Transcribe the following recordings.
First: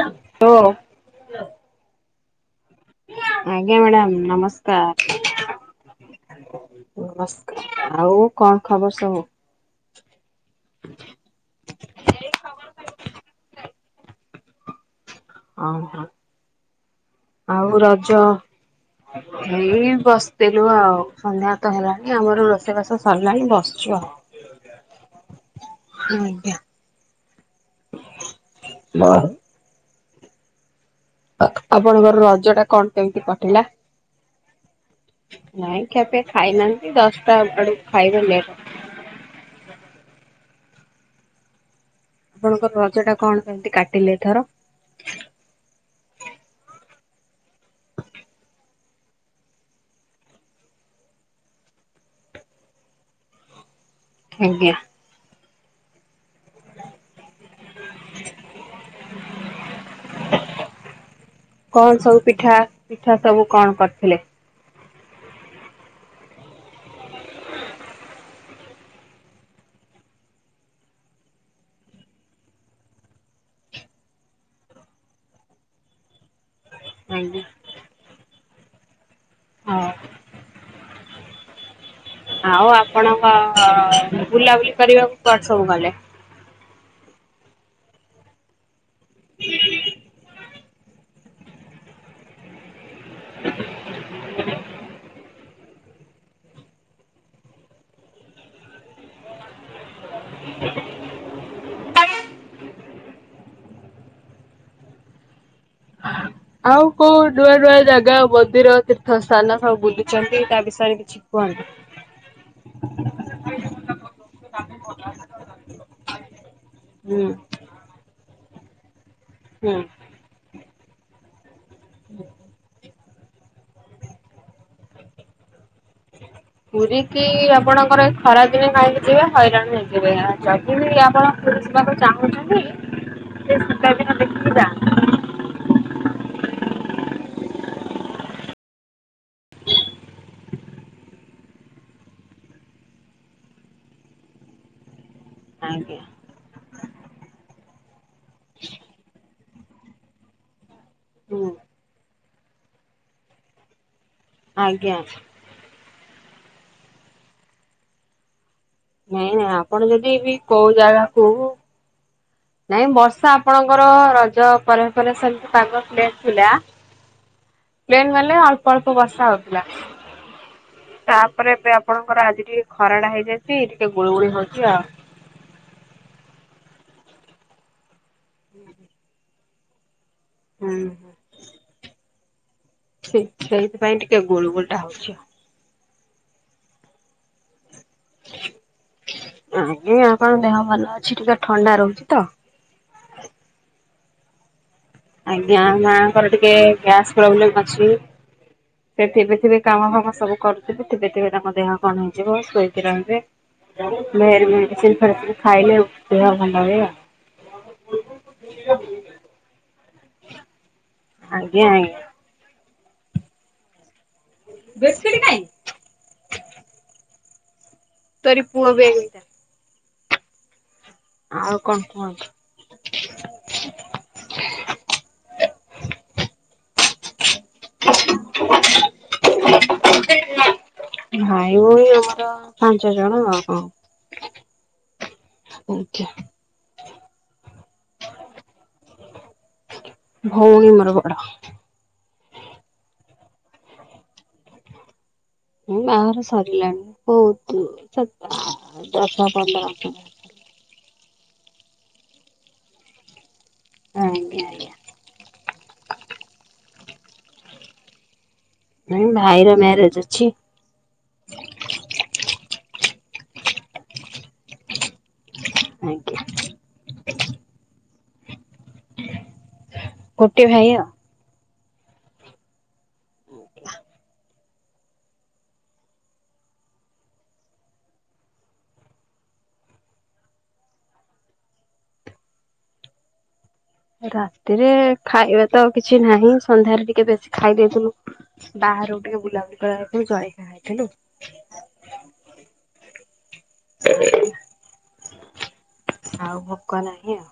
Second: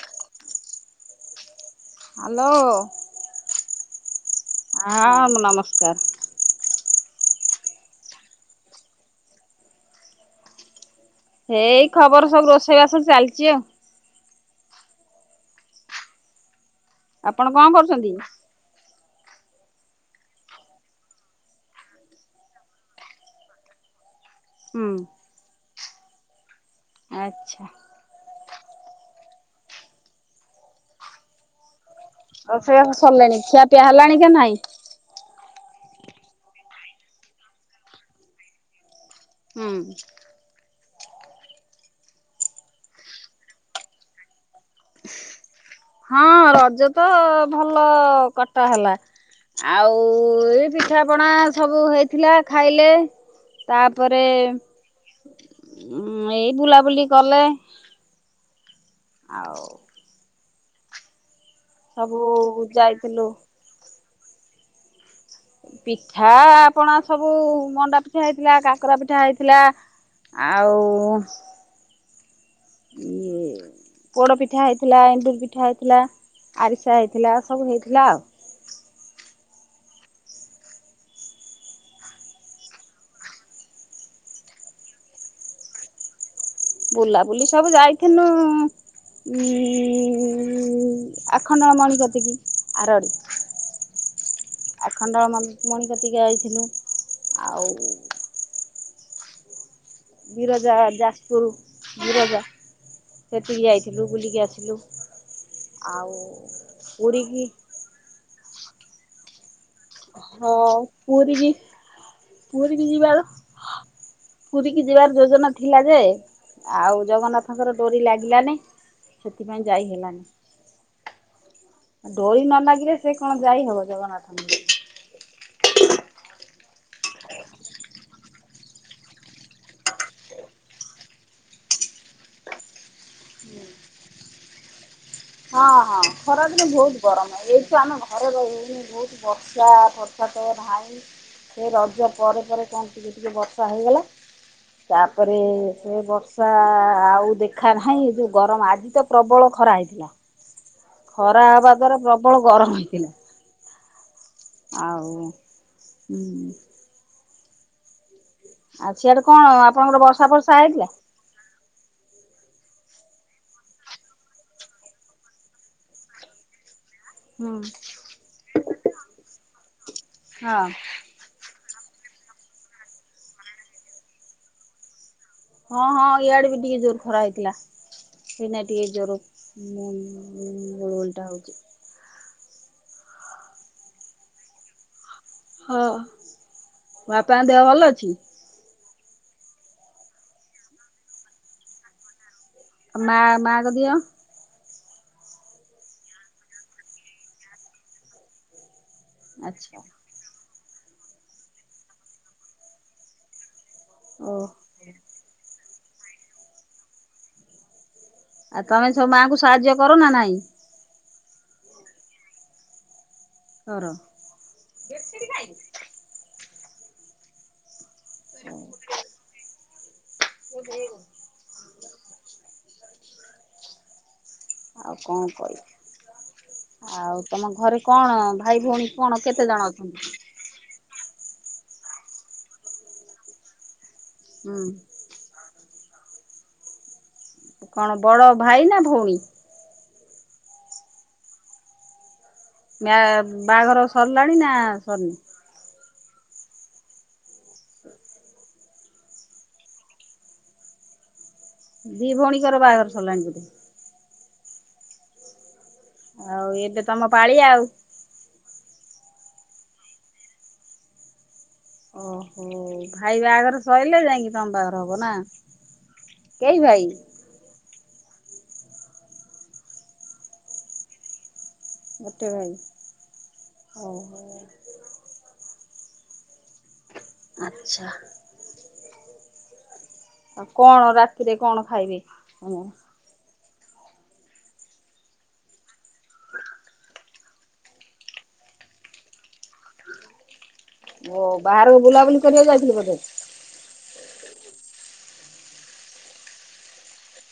Hello? Hello? ଆଜ୍ଞା madam, ନମସ୍ ଆ ନମସ୍କାର। ନମସ୍କାର। ଆଉ କଣ ଖବର ସବୁ? ହେ ଏଇ ଖବର ସବୁ ରୋଷେଇ ବାସ ଚାଲିଛି ଆଉ। ଓହୋ। ଆପଣ କଣ ଆଉ କରୁଛନ୍ତି? ରଜ ଏଇ ବସିଥିଲୁ ଆଉ, ସନ୍ଧ୍ୟା ତ ହେଲାଣି, ଆମର ରୋଷେଇ ବାସ ସରିଲାଣି, ବସିଚୁ ଆଉ। ହୁଁ। ଆଜ୍ଞା। ଆଚ୍ଛା। ମା ଆପଣଙ୍କର ରଜ ଟା ରୋଷେଇବାସ କଣ କେମିତି ସରିଲାଣି ଖିଆ କଟିଲା? ପିଆ ହେଲାଣି କି ନାଇଁ? ନାଇଁ ଖିଆ ପିଆ ଖାଇନାହାନ୍ତି, ଦଶଟା ବେଳକୁ ଖାଇବେ, ଲେଟ୍ ହୁଁ। ଆପଣଙ୍କର ରଜ ଟା କଣ କେମିତି କାଟିଲେ ଏ ଥର? ହଁ ରଜ ତ ଭଲ କଟା ହେଲା। ଆଉ ଏଇ ପିଠା ପଣା ସବୁ ହେଇଥିଲା, ଖାଇଲେ। ତାପରେ ଆଜ୍ଞା ଉଁ ଏଇ ବୁଲାବୁଲି କଲେ। ଆଉ କଣ ସବୁ ପିଠା ପିଠା ଯାଇଥିଲୁ ସବୁ କଣ କରିଥିଲେ? ପିଠା ଆପଣ ସବୁ ମଣ୍ଡା ପିଠା ହେଇଥିଲା, କାକରା ପିଠା ହେଇଥିଲା। ଆଉ ପୋଡ଼ ପିଠା ହେଇଥିଲା, ଏଣ୍ଡୁରି ପିଠା ହେଇଥିଲା, ଆରିସା ପିଠା ହେଇଥିଲା, ଆଜ୍ଞା ସବୁ ହେଇଥିଲା ଆଉ। ହଁ ଆଉ ଆପଣଙ୍କ ବୁଲାବୁଲି କରିବାକୁ କୁଆଡେ ସବୁ ଗଲେ? ବୁଲାବୁଲି ସବୁ ଯାଇଥିନୁ ଉଁ ଆଖଣ୍ଡଳମଣି କତିକି, ଆରଡ଼ି। ଆଖଣ୍ଡଳମଣି ମଣି କତିକି ଆଇଥିନୁ, ଆଉ ବିରଜା ଯାଜପୁର ବିରଜା। ସେଠିକି ଯାଇଥିଲୁ, ବୁଲିକି ଆସିଲୁ। ଆଉ ଆଉ କୋଉ ପୁରୀକି ନୂଆ ନୂଆ ଜାଗା ମନ୍ଦିର ତୀର୍ଥ ସ୍ଥାନ ସବୁ ବୁଲିଛନ୍ତି ହଁ, ତା ବିଷୟରେ କିଛି ପୁରି କୁହନ୍ତୁ? ପୁରି ବି ଯିବାର ପୁରିକି ଯିବାର ଯୋଜନା ଥିଲା ଯେ, ଆଉ ହୁଁ ଜଗନ୍ନାଥଙ୍କର ଡୋରି ଲାଗିଲାନି ସେଥିପାଇଁ ହୁଁ। ଯାଇ ହେଲାନି। ଡୋରି ନ ଲାଗିଲେ ସେ କଣ ଯାଇହବ ଜଗନ୍ନାଥ ପୁରୀ କି ଆପଣଙ୍କର ଖରାଦିନେ କାହିଁକି ଯିବେ ହଇରାଣ ହେଇଯିବେ ଆ ଯଦି ବି ଆପଣ ଯିବାକୁ ହ ଚାହୁଁଛନ୍ତି। [inaudible] ହଁ ହଁ ଖରାଦିନେ ବହୁତ ଗରମ ଏଇଠୁ ଆମେ ଘରେ ରହି ହଉନି ବହୁତ। ବର୍ଷା ହ ଧାଇଁ ସେ ରଜ ପରେ ପରେ କଣ ଟିକେ ଟିକେ ବର୍ଷା ହେଇଗଲା। ତାପରେ ସେ ଆଜ୍ଞା ବ ର୍ଷା ଆଉ ଦେଖା ନାହିଁ ଏ ଯୋଉ ଗରମ ଆଜି ତ ପ୍ରବଳ ଖରା ହେଇଥିଲା। ଖରା ହୁଁ ହବା ଦ୍ଵାରା ପ୍ରବଳ ଗରମ ହେଇଥିଲା ଆଜ୍ଞା। ଆଉ। ହୁଁ। ଆଉ ସିଆଡେ ନାଇଁ କଣ ନାଇଁ ଆପଣ ଆପଣଙ୍କର ଯଦି ବର୍ଷା ବି ଫର୍ଷା କୋଉ ହେଇଥିଲା? ଜାଗାକୁ ନାଇଁ ବର୍ଷା ଆପଣଙ୍କର ରଜ ପରେ ପରେ ସେମିତି ପାଗ ପ୍ଲେନ୍ ଥିଲା। ହୁଁ ପ୍ଲେନ୍ ମାନେ ଅଳ୍ପ ଅଳ୍ପ ବର୍ଷା ହଉଥିଲା। ହଁ ତାପରେ ଏବେ ଆପଣଙ୍କର ଆଜି ଟିକେ ଖରାଟା ହେଇଯାଇଛି ଟିକେ ଗୁଳୁଗୁଳି ହଉଛି ଆଉ। ହଁ ହଁ ଇଆଡେ ବି ଟିକେ ଜୋର ଖରା ହେଇଥିଲା ସେ ନାଇ ଟିକେ ଜୋର ମୁ ହୁଁ ଗୁଳୁଗୁଳିଟା ହଉଛି। ଠିକ୍ ସେଇଥିପାଇଁ ଟିକେ ଗୁଳୁଗୁଳିଟା ହଉଛି ଆଉ। ହଁ ବାପାଙ୍କ ଦେହ ଭଲ ଅଛି? ଆଜ୍ଞା ବାପାଙ୍କ ଦେହ ଭଲ ଅଛି ଟିକେ ଥଣ୍ଡା ରହୁଛି ତ। ଆଉ ମା ମାଙ୍କ ଦେହ? ଆଜ୍ଞା ମାଙ୍କର ଟିକେ ଗ୍ୟାସ୍ ପ୍ରୋବ୍ଲେମ୍ ଅଛି। ସେ ଥିବେ ଥିବେ ଆଚ୍ଛା କାମ ଫାମ ସବୁ କରୁଥିବେ ଥିବେ ଥିବେ ତାଙ୍କ ଦେହ କଣ ହେଇଯିବ ଶୋଇକି ରହିବେ। ଫେରେ ଓ ମେଡ଼ିସିନ୍ ଫେଡିସିନ୍ ଖାଇଲେ ଦେହ ଭଲ ହୁଏ। ଆଉ ତମେ ସବୁ ମାଆଙ୍କୁ ସାହାଯ୍ୟ କର ନା ନାଇଁ? ଆଜ୍ଞା ଆଜ୍ଞା। କର। ବେଡସିଟି କାଇଁ? ତୋରି ପୁଅ ବେ ହେଇଟା। ତାକୁ ଦେଇବ। ଆଉ କଣ କୁହନ୍ତୁ? ଆଉ କଣ କହିବି? ଆଉ ତମ ଘରେ କଣ ଭାଇ ଭଉଣୀ କଣ କେତେ ଜଣ ଅଛନ୍ତି? ଭାଇ ଭଉଣୀ ଆମର ପାଞ୍ଚ ଜଣ ଆଉ। ହୁଁ। [inaudible] କଣ ବଡ ଭାଇ ନା ଭଉଣୀ? ଭଉଣୀ ମୋର ବଡ। ମ୍ୟା ବାହାଘର ସରିଲାଣି ନା ସରିନି? ହଁ ବାଘର ସରିଲାଣି ବହୁତ ଦଶ ପନ୍ଦର ଦି ଭଉଣୀଙ୍କର ବାହାଘର ସରିଲାଣି ବୋଧେ? ଆଜ୍ଞା ଆଜ୍ଞା। ଆଉ ଏବେ ତମ ପାଳିଆ ଆଉ। ନାଇଁ ଭାଇର ମ୍ୟାରେଜ୍ ଅଛି। ଓହୋ। ଉ ଭାଇ ବାହାଘର ସଇଲେ ଯାଇଁକି ତମ ବାହାଘର ହବ ନା? ଆଜ୍ଞା। କେଇ ଭାଇ? ଗୋଟେ ଭାଇ ଆଉ। ଗୋଟେ ଭାଇ ଆଉ ଆଛା। ଆଉ କଣ ରାତିରେ କଣ ଖାଇବେ ଉଁ? ରାତିରେ ଖାଇବା ତ ଆଉ କିଛି ନାହିଁ ସନ୍ଧ୍ୟାରେ ଟିକେ ବେଶୀ ଖାଇ ଦେଇେଇଥିଲୁ। ବାହାରୁକୁ ଟିକେ ବୁଲା ବୁଲି କରି ଯାଇଥିଲୁ ଜଳଖିଆ ଖାଇଲୁ। ଓ ବାହାରକୁ ବୁଲାବୁଲି କରିବାକୁ ଯାଇଥିଲି ବୋଧେ? ଆଉ ଭୋକ ନାହିଁ ଆଉ।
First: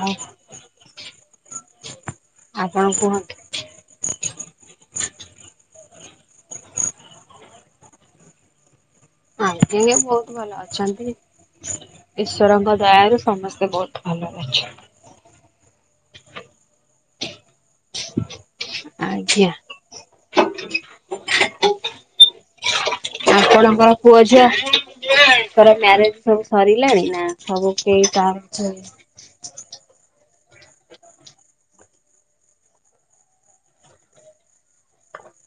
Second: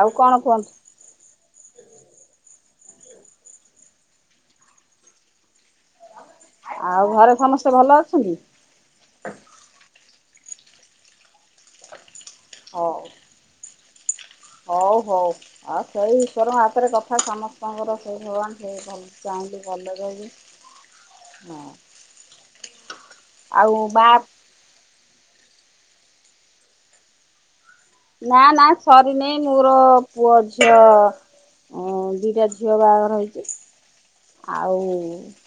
ଆଉ କଣ କୁହନ୍ତୁ। ଆପଣ କୁହନ୍ତୁ। ଆଉ ଘରେ ସମସ୍ତେ ଭଲ ଅଛନ୍ତି? ଆଜ୍ଞା ବହୁତ ଭଲ ଅଛନ୍ତି। ଈଶ୍ଵରଙ୍କ ହଉ ଦୟାରୁ ସମସ୍ତେ ବହୁତ ଭଲରେ ଅଛୁ। ହଉ ହଉ ଆଉ ସେଇ ଈଶ୍ୱରଙ୍କ ହାତରେ କଥା ସମସ୍ତେ ଆପଣଙ୍କର ସେଇ ଭଗବାନ ସେ ଭଲ ଆଜ୍ଞା ଚାହିଁନ୍ତି ଭଲରେ ବି ହଁ। ଆଉ ଆପଣଙ୍କର ବା ପୁଅ ଝିଅ ତାଙ୍କର ମ୍ୟାରେଜ୍ ସବୁ ସରିଲାଣି ନା ସବୁ କେହି କାହାର ନା କିଛି ନା ହୁଁ ସର୍ ହେଇ ନେଇ ମୋର ପୁଅ ଝିଅ ଅଁ ଦୁଇଟା ଝିଅ ବାହାଘର ହେଇଚି। ଆଉ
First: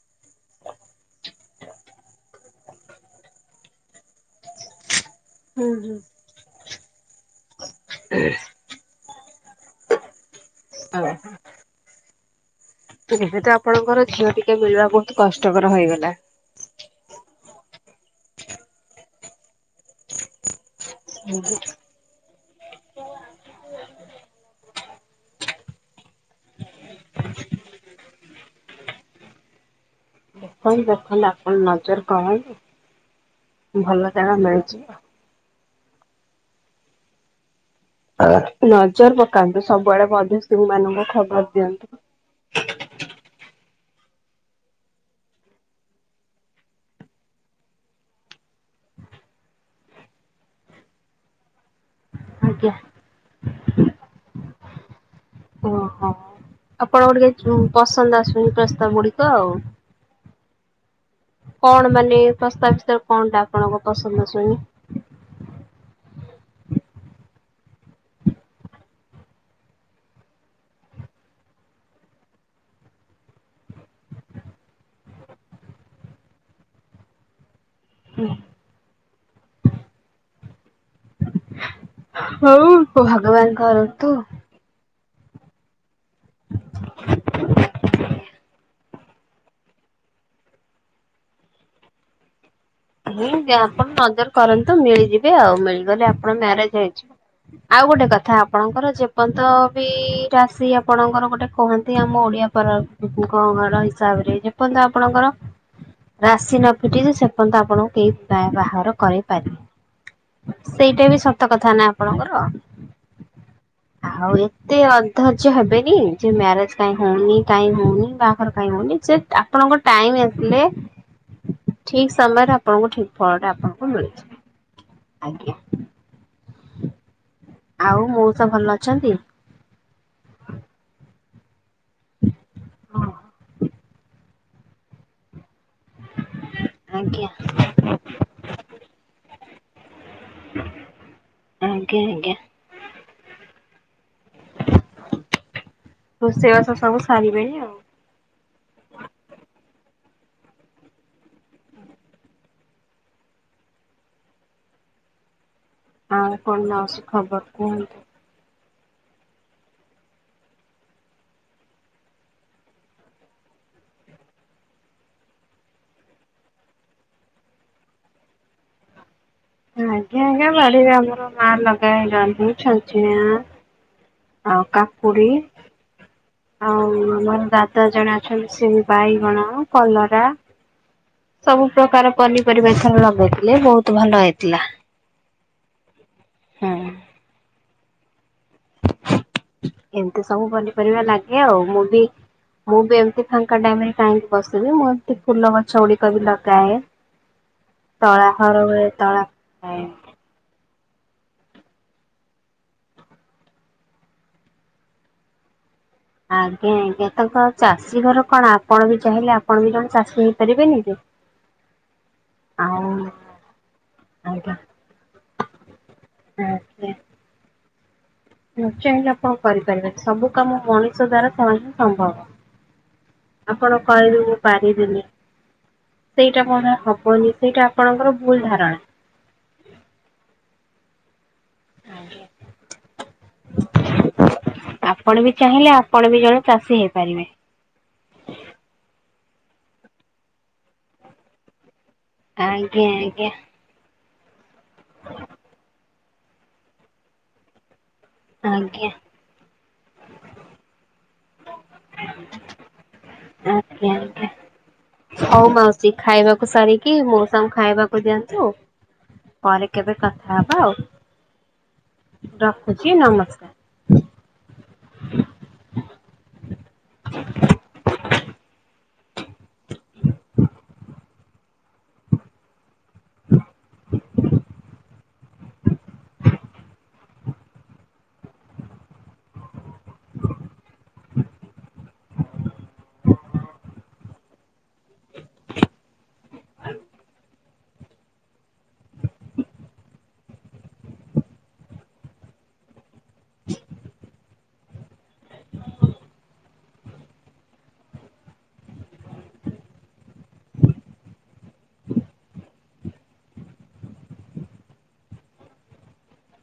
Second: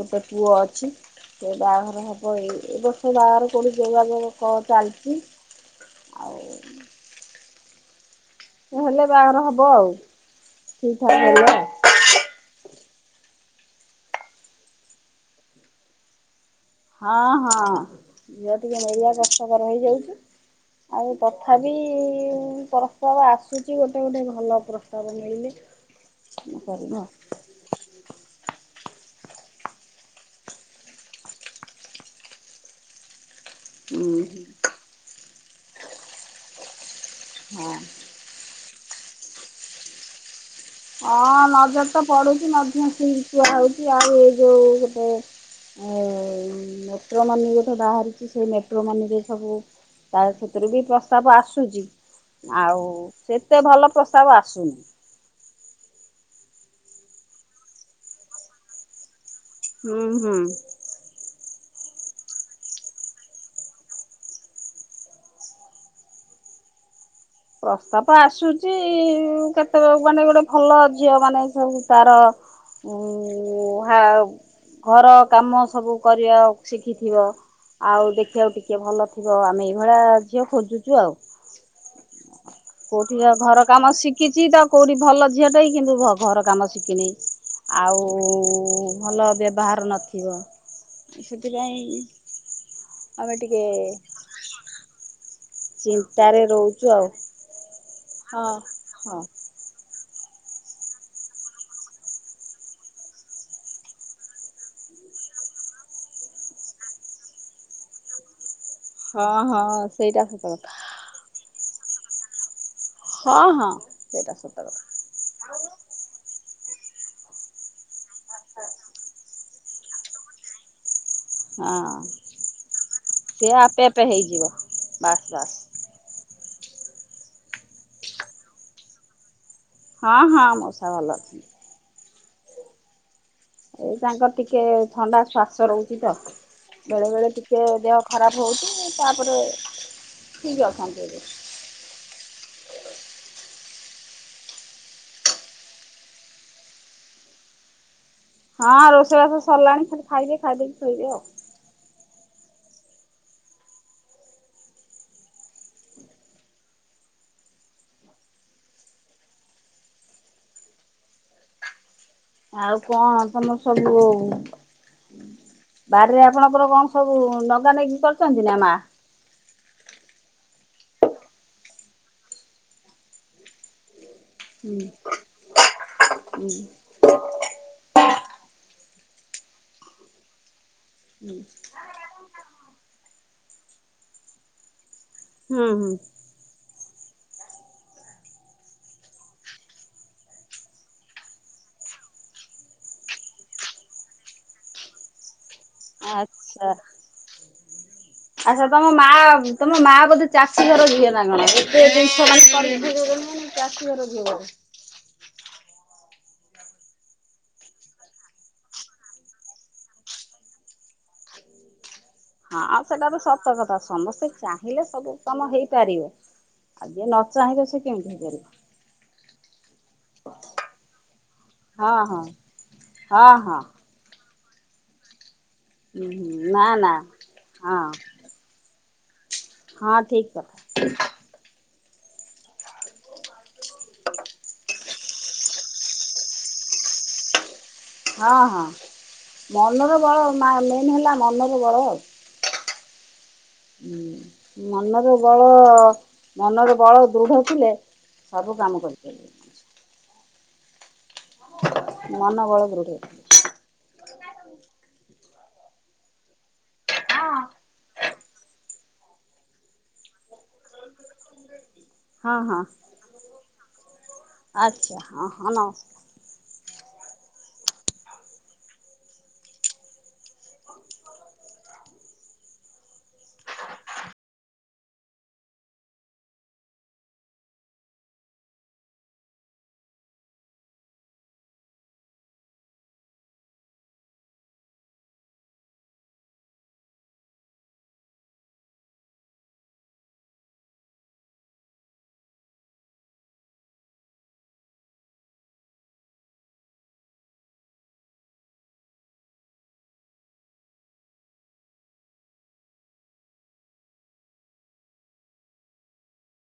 ଗୋଟେ ପୁଅ ଅଛି। ସେ ବାହାଘର ହେବ ଏଇ ଏ ବର୍ଷ ବାହାଘର କେଉଠି ଯୋଗାଯୋଗ କ ଚାଲିଚି। ହୁଁ ହୁଁ। [inaudible] ଉଁ ହେଲେ ବାଘର ହବ ଆଉ ଠିକ୍ ଓହୋ ଠାକ୍ ହେଲେ ଆଉ। ଏବେ ତ ଆପଣଙ୍କର ଝିଅ ଟିକେ ମିଳିବା ବହୁତ୍ କଷ୍ଟକର ହେଇଗଲା। ହଁ ହଁ ଝିଅ ବି ଟିକେ ମିଳିବା କଷ୍ଟକର ହେଇଯାଉଚି ଆଉ ତଥାବି ବି ପ୍ରସ୍ତାବ ଆସୁଚି ଗୋଟେ ଗୋଟେ ଭଲ ପ୍ରସ୍ତାବ ମିଳିଲେ ଅଁ କରିବା ଆଉ। ଦେଖନ୍ତୁ ଦେଖନ୍ତୁ ଆପଣ ନଜର କରନ୍ତୁ ହୁଁ ଭଲ ଜାଗା ମିଳୁଚି। ହଁ। ଆ ନଜର ପକାନ୍ତୁ ସବୁଆଡେ ମଧ୍ୟସ୍ଥି ମାନଙ୍କୁ ଖବର ଦିଅନ୍ତୁ। ପଡୁଚି ମଧ୍ୟସ୍ଥିଙ୍କି କୁହା ହଉଚି ଆଉ ଏ ଯୋଉ ଗୋଟେ ଆଉ ମେଟ୍ରୋମନି ଯୋଉଠେ ବାହାରୁଚି ସେ ମେଟ୍ରୋମନିରେ ସବୁ ତା ସେଥିରୁ ବି ପ୍ରସ୍ତାବ ଆସୁଚି ଆଜ୍ଞା। ଆଉ ସେତେ ଭଲ ପ୍ରସ୍ତାବ ଆସୁନି। ଓ ହ। ଆପଣଙ୍କୁ ଟିକେ ଉଁ ପସନ୍ଦ ଆସୁନି ପ୍ରସ୍ତାବ ଗୁଡିକ ଆଉ। ହୁଁ ହୁଁ। କଣ ମାନେ ପ୍ରସ୍ତାବ ଫ୍ରସ୍ତାପ କଣ ଟା ଆପଣଙ୍କ ପସନ୍ଦ ଆସୁନି? ପ୍ରସ୍ତାବ ଆସୁଛି, କେତେ ମାନେ ଗୋଟେ ଭଲ ଝିଅ ମାନେ ସବୁ ତାର ଉଁ - ହୁଁ-ହା-ଘର କାମ ସବୁ କରିବା ଶିଖିଥିବ। ଆଉ ଦେଖିବାକୁ ଟିକିଏ ଭଲ ଥିବ, ଆମେ ଏଇ ଭଳିଆ ଝିଅ ଖୋଜୁଛୁ ଆଉ। ହଉ କୋଉଠିକା ଭଗବାନ ଘର କାମ କରନ୍ତୁ ଶିଖିଛି ତ କୋଉଠି ଭଲ ଝିଅ ଟେ କିନ୍ତୁ ଭଲ୍। ଘର କାମ ଶିଖିନି, ଆଉ ଭଲ ବ୍ୟବହାର ନ- ରଖିବ, ସେଥିପାଇଁ ହୁଁ ଆମେ ଟିକେ ଯାହା ପର ନଜର କରନ୍ତୁ ମିଳିଯିବେ ଆଉ ମିଳିଗଲେ ଆପଣ ଚିନ୍ତାରେ ମ୍ୟାରେଜ ରହୁଛୁ ଆଉ। ହେଇଯିବ। ଆଉ ଗୋଟେ କଥା ହଁ। ଆପଣଙ୍କର ଯେ ହଁ ପର୍ଯ୍ୟନ୍ତ- ବି ରାଶି ଆପଣଙ୍କର ଗୋଟେ କୁହନ୍ତି ଆମ ଓଡିଆ ପର-ବ-ଘର ହିସାବରେ ଯେ ସେପର୍ଯ୍ୟନ୍ତ ଆପଣଙ୍କର ରାଶି ନ ଫିଟିଛି ସେପର୍ଯ୍ୟନ୍ତ ଆପଣଙ୍କୁ କେହି ବା-ବାହାର ହଁ କରିପାରିବେନି ହଁ ସେଇଟା ସତ କଥା ସେଇଟା ବି ସ- ସତ କଥା ନା ଆପଣଙ୍କର ହଁ ହଁ ଆଉ ସେଇଟା ସତ ଏତେ କଥା। ଅ ଧର୍ଯ୍ୟ ହେବେନି ଯେ ମ୍ୟାରେଜ କାଇଁ ହଉନି କାଇଁ ହଉନି ବାହାଘର କାଇଁ ହଉନି ସେ ଆପଣଙ୍କ ଟାଇମି ଆସିଲେ ହଁ। ଠିକ ସମୟରେ ଆପଣଙ୍କୁ ଠିକ ଫଳଟା ସେ ଆପଣଙ୍କୁ ଆପେ ଆପେ ମିଳିଯିବ ହେଇଯିବ ବାସ୍ ଆଜ୍ଞା। ବାସ୍। ଆଉ ମଉସା ଭଲ ଅଛନ୍ତି? ହଁ ହଁ ମଉସା ଭଲ ଅଛନ୍ତି। ହଁ। ଏଇ ତାଙ୍କର ଟିକେ ଥଣ୍ଡା ଶ୍ଵାସ ରହୁଚିତ ବେଳେ ଆଜ୍ଞା ବେଳେ ଟିକେ ଦେହ ଖରାପ ହଉଚି ତାପରେ ଠିକି ଅଛନ୍ତି ଏବେ। ଆଜ୍ଞା ଆଜ୍ଞା। ରୋଷେଇବାସ ସବୁ ସାରିବେନି ଆଉ। ହଁ ରୋଷେଇବାସ ସରିଲାଣି ଖାଲି ଖାଇବେ ଖାଇଦେଇକି ଶୋଇବେ ଆଉ। ଆଉ କଣ ମାଉସୀ ଖବର କୁହନ୍ତୁ? ଆଉ କଣ ତମର ସବୁ ବାରିରେ ଆପଣଙ୍କ କଣ ସବୁ ନଗା ନକି କରିଚନ୍ତି ନା ମା? ଆଜ୍ଞା ଆଜ୍ଞା ବାଡିରେ ଆମର ମା ଲଗାଏ ଜହ୍ନି ଝାଚିନ୍ଦ୍ରା। ଆଉ ହୁଁ କାକୁଡି। ଆଉ ଆମର ଦାଦା ଜଣେ ଅଛନ୍ତି ସେ ବି ବାଇଗଣ କଲରା ସବୁ ପ୍ରକାର ପନିପରିବା ଏଥର ଲଗେଇଥିଲେ ବହୁତୁ ଭଲ ହେଇଥିଲା। ହୁଁ ହୁଁ। ହୁଁ। [inaudible] ଏମିତି ସବୁ ପନିପରିବା ଲାଗେ ଆଉ ମୁଁ ବି ମୁଁ ବି ଏମିତି ଫାଙ୍କା ଟାଇମି ରେ କାହିଁକି ବସିବି ମୁଁ ଏମିତି ଫୁଲ ଗଛ ଗୁଡିକ ବି ଆଚ୍ଛା। ଲଗାଏ। ତଳା ହର ଆଚ୍ଛା ବେଳେ ତମ ମା ତଳା ତମ ଲଗାଏ। ମା ବୋଧେ ଚାଷୀ ଘର ଝିଅ ନା କଣ ଏତେ ଜିନିଷ ମାନେ [unintelligible] ଚାଷୀ ଘର ଝିଅ। ଆଜ୍ଞା ଆଜ୍ଞା ତାଙ୍କ ଚାଷୀ ଘର କଣ ଆପଣ ବି ଚାହିଁଲେ ଆପଣ ବି ଜଣେ ଚାଷୀ ହେଇପାରିବେନି। [unintelligible] ହଁ ଆଉ ସେଟା ତ ସତ କଥା ସମସ୍ତେ ଆଜ୍ଞା ଚାହିଁଲେ ସବୁ କାମ ହେଇପାରିବେ। ଆଜ୍ଞା ନ ଚାହିଁଲେ ସେ କେମିତି ହେଇପାରିବ। [unintelligible] କଣ କରିପାରିବେ ସବୁ କାମ ମଣିଷ ଦ୍ଵାରା [unintelligible] ହଁ ସମ୍ଭବ ହଁ ହଁ ହଁ। ଆପଣ କହିବେ ପାରିବିନି ହୁଁ ସେଇଟା ହୁଁ ନା କଣ ନା ହବନି ସେଇଟା ହଁ ଆପଣଙ୍କର ଭୁଲ ଧାରଣା। ହଁ ଠିକ୍ କଥା। ଆଜ୍ଞା। ଆପଣ ବି ଚାହିଁଲେ ଆପଣ ବି ଜଣେ ଚାଷୀ ହେଇପାରିବେ। ହଁ ହଁ, ମନର ବଳ ମା ମେନ୍ ହେଲା ମନର ବଳ ଆଉ। ଆଜ୍ଞା ଆଜ୍ଞା। ହୁଁ, ମନର ବଳ ମନର ବଳ ଦୃଢ ଥିଲେ ସବୁ କାମ ଆଜ୍ଞା। କରି ପାରିବ। [inaudible] ମନ ବଳ ଦୃଢ଼ ଆଜ୍ଞା ଆଜ୍ଞା। ହଉ ମାଉସୀ ଖାଇବାକୁ ସାରିକି ମୋଉସାଙ୍କୁ ଖାଇବାକୁ ଦିଅନ୍ତୁ ପରେ କେବେ କଥା ହବା ଆଉ। ହଁ ହଁ, ରଖୁଛି ନମସ୍କାର ଆଚ୍ଛା, ହ ହଁ ନମସ୍କାର। [unintelligible] [unintelligible]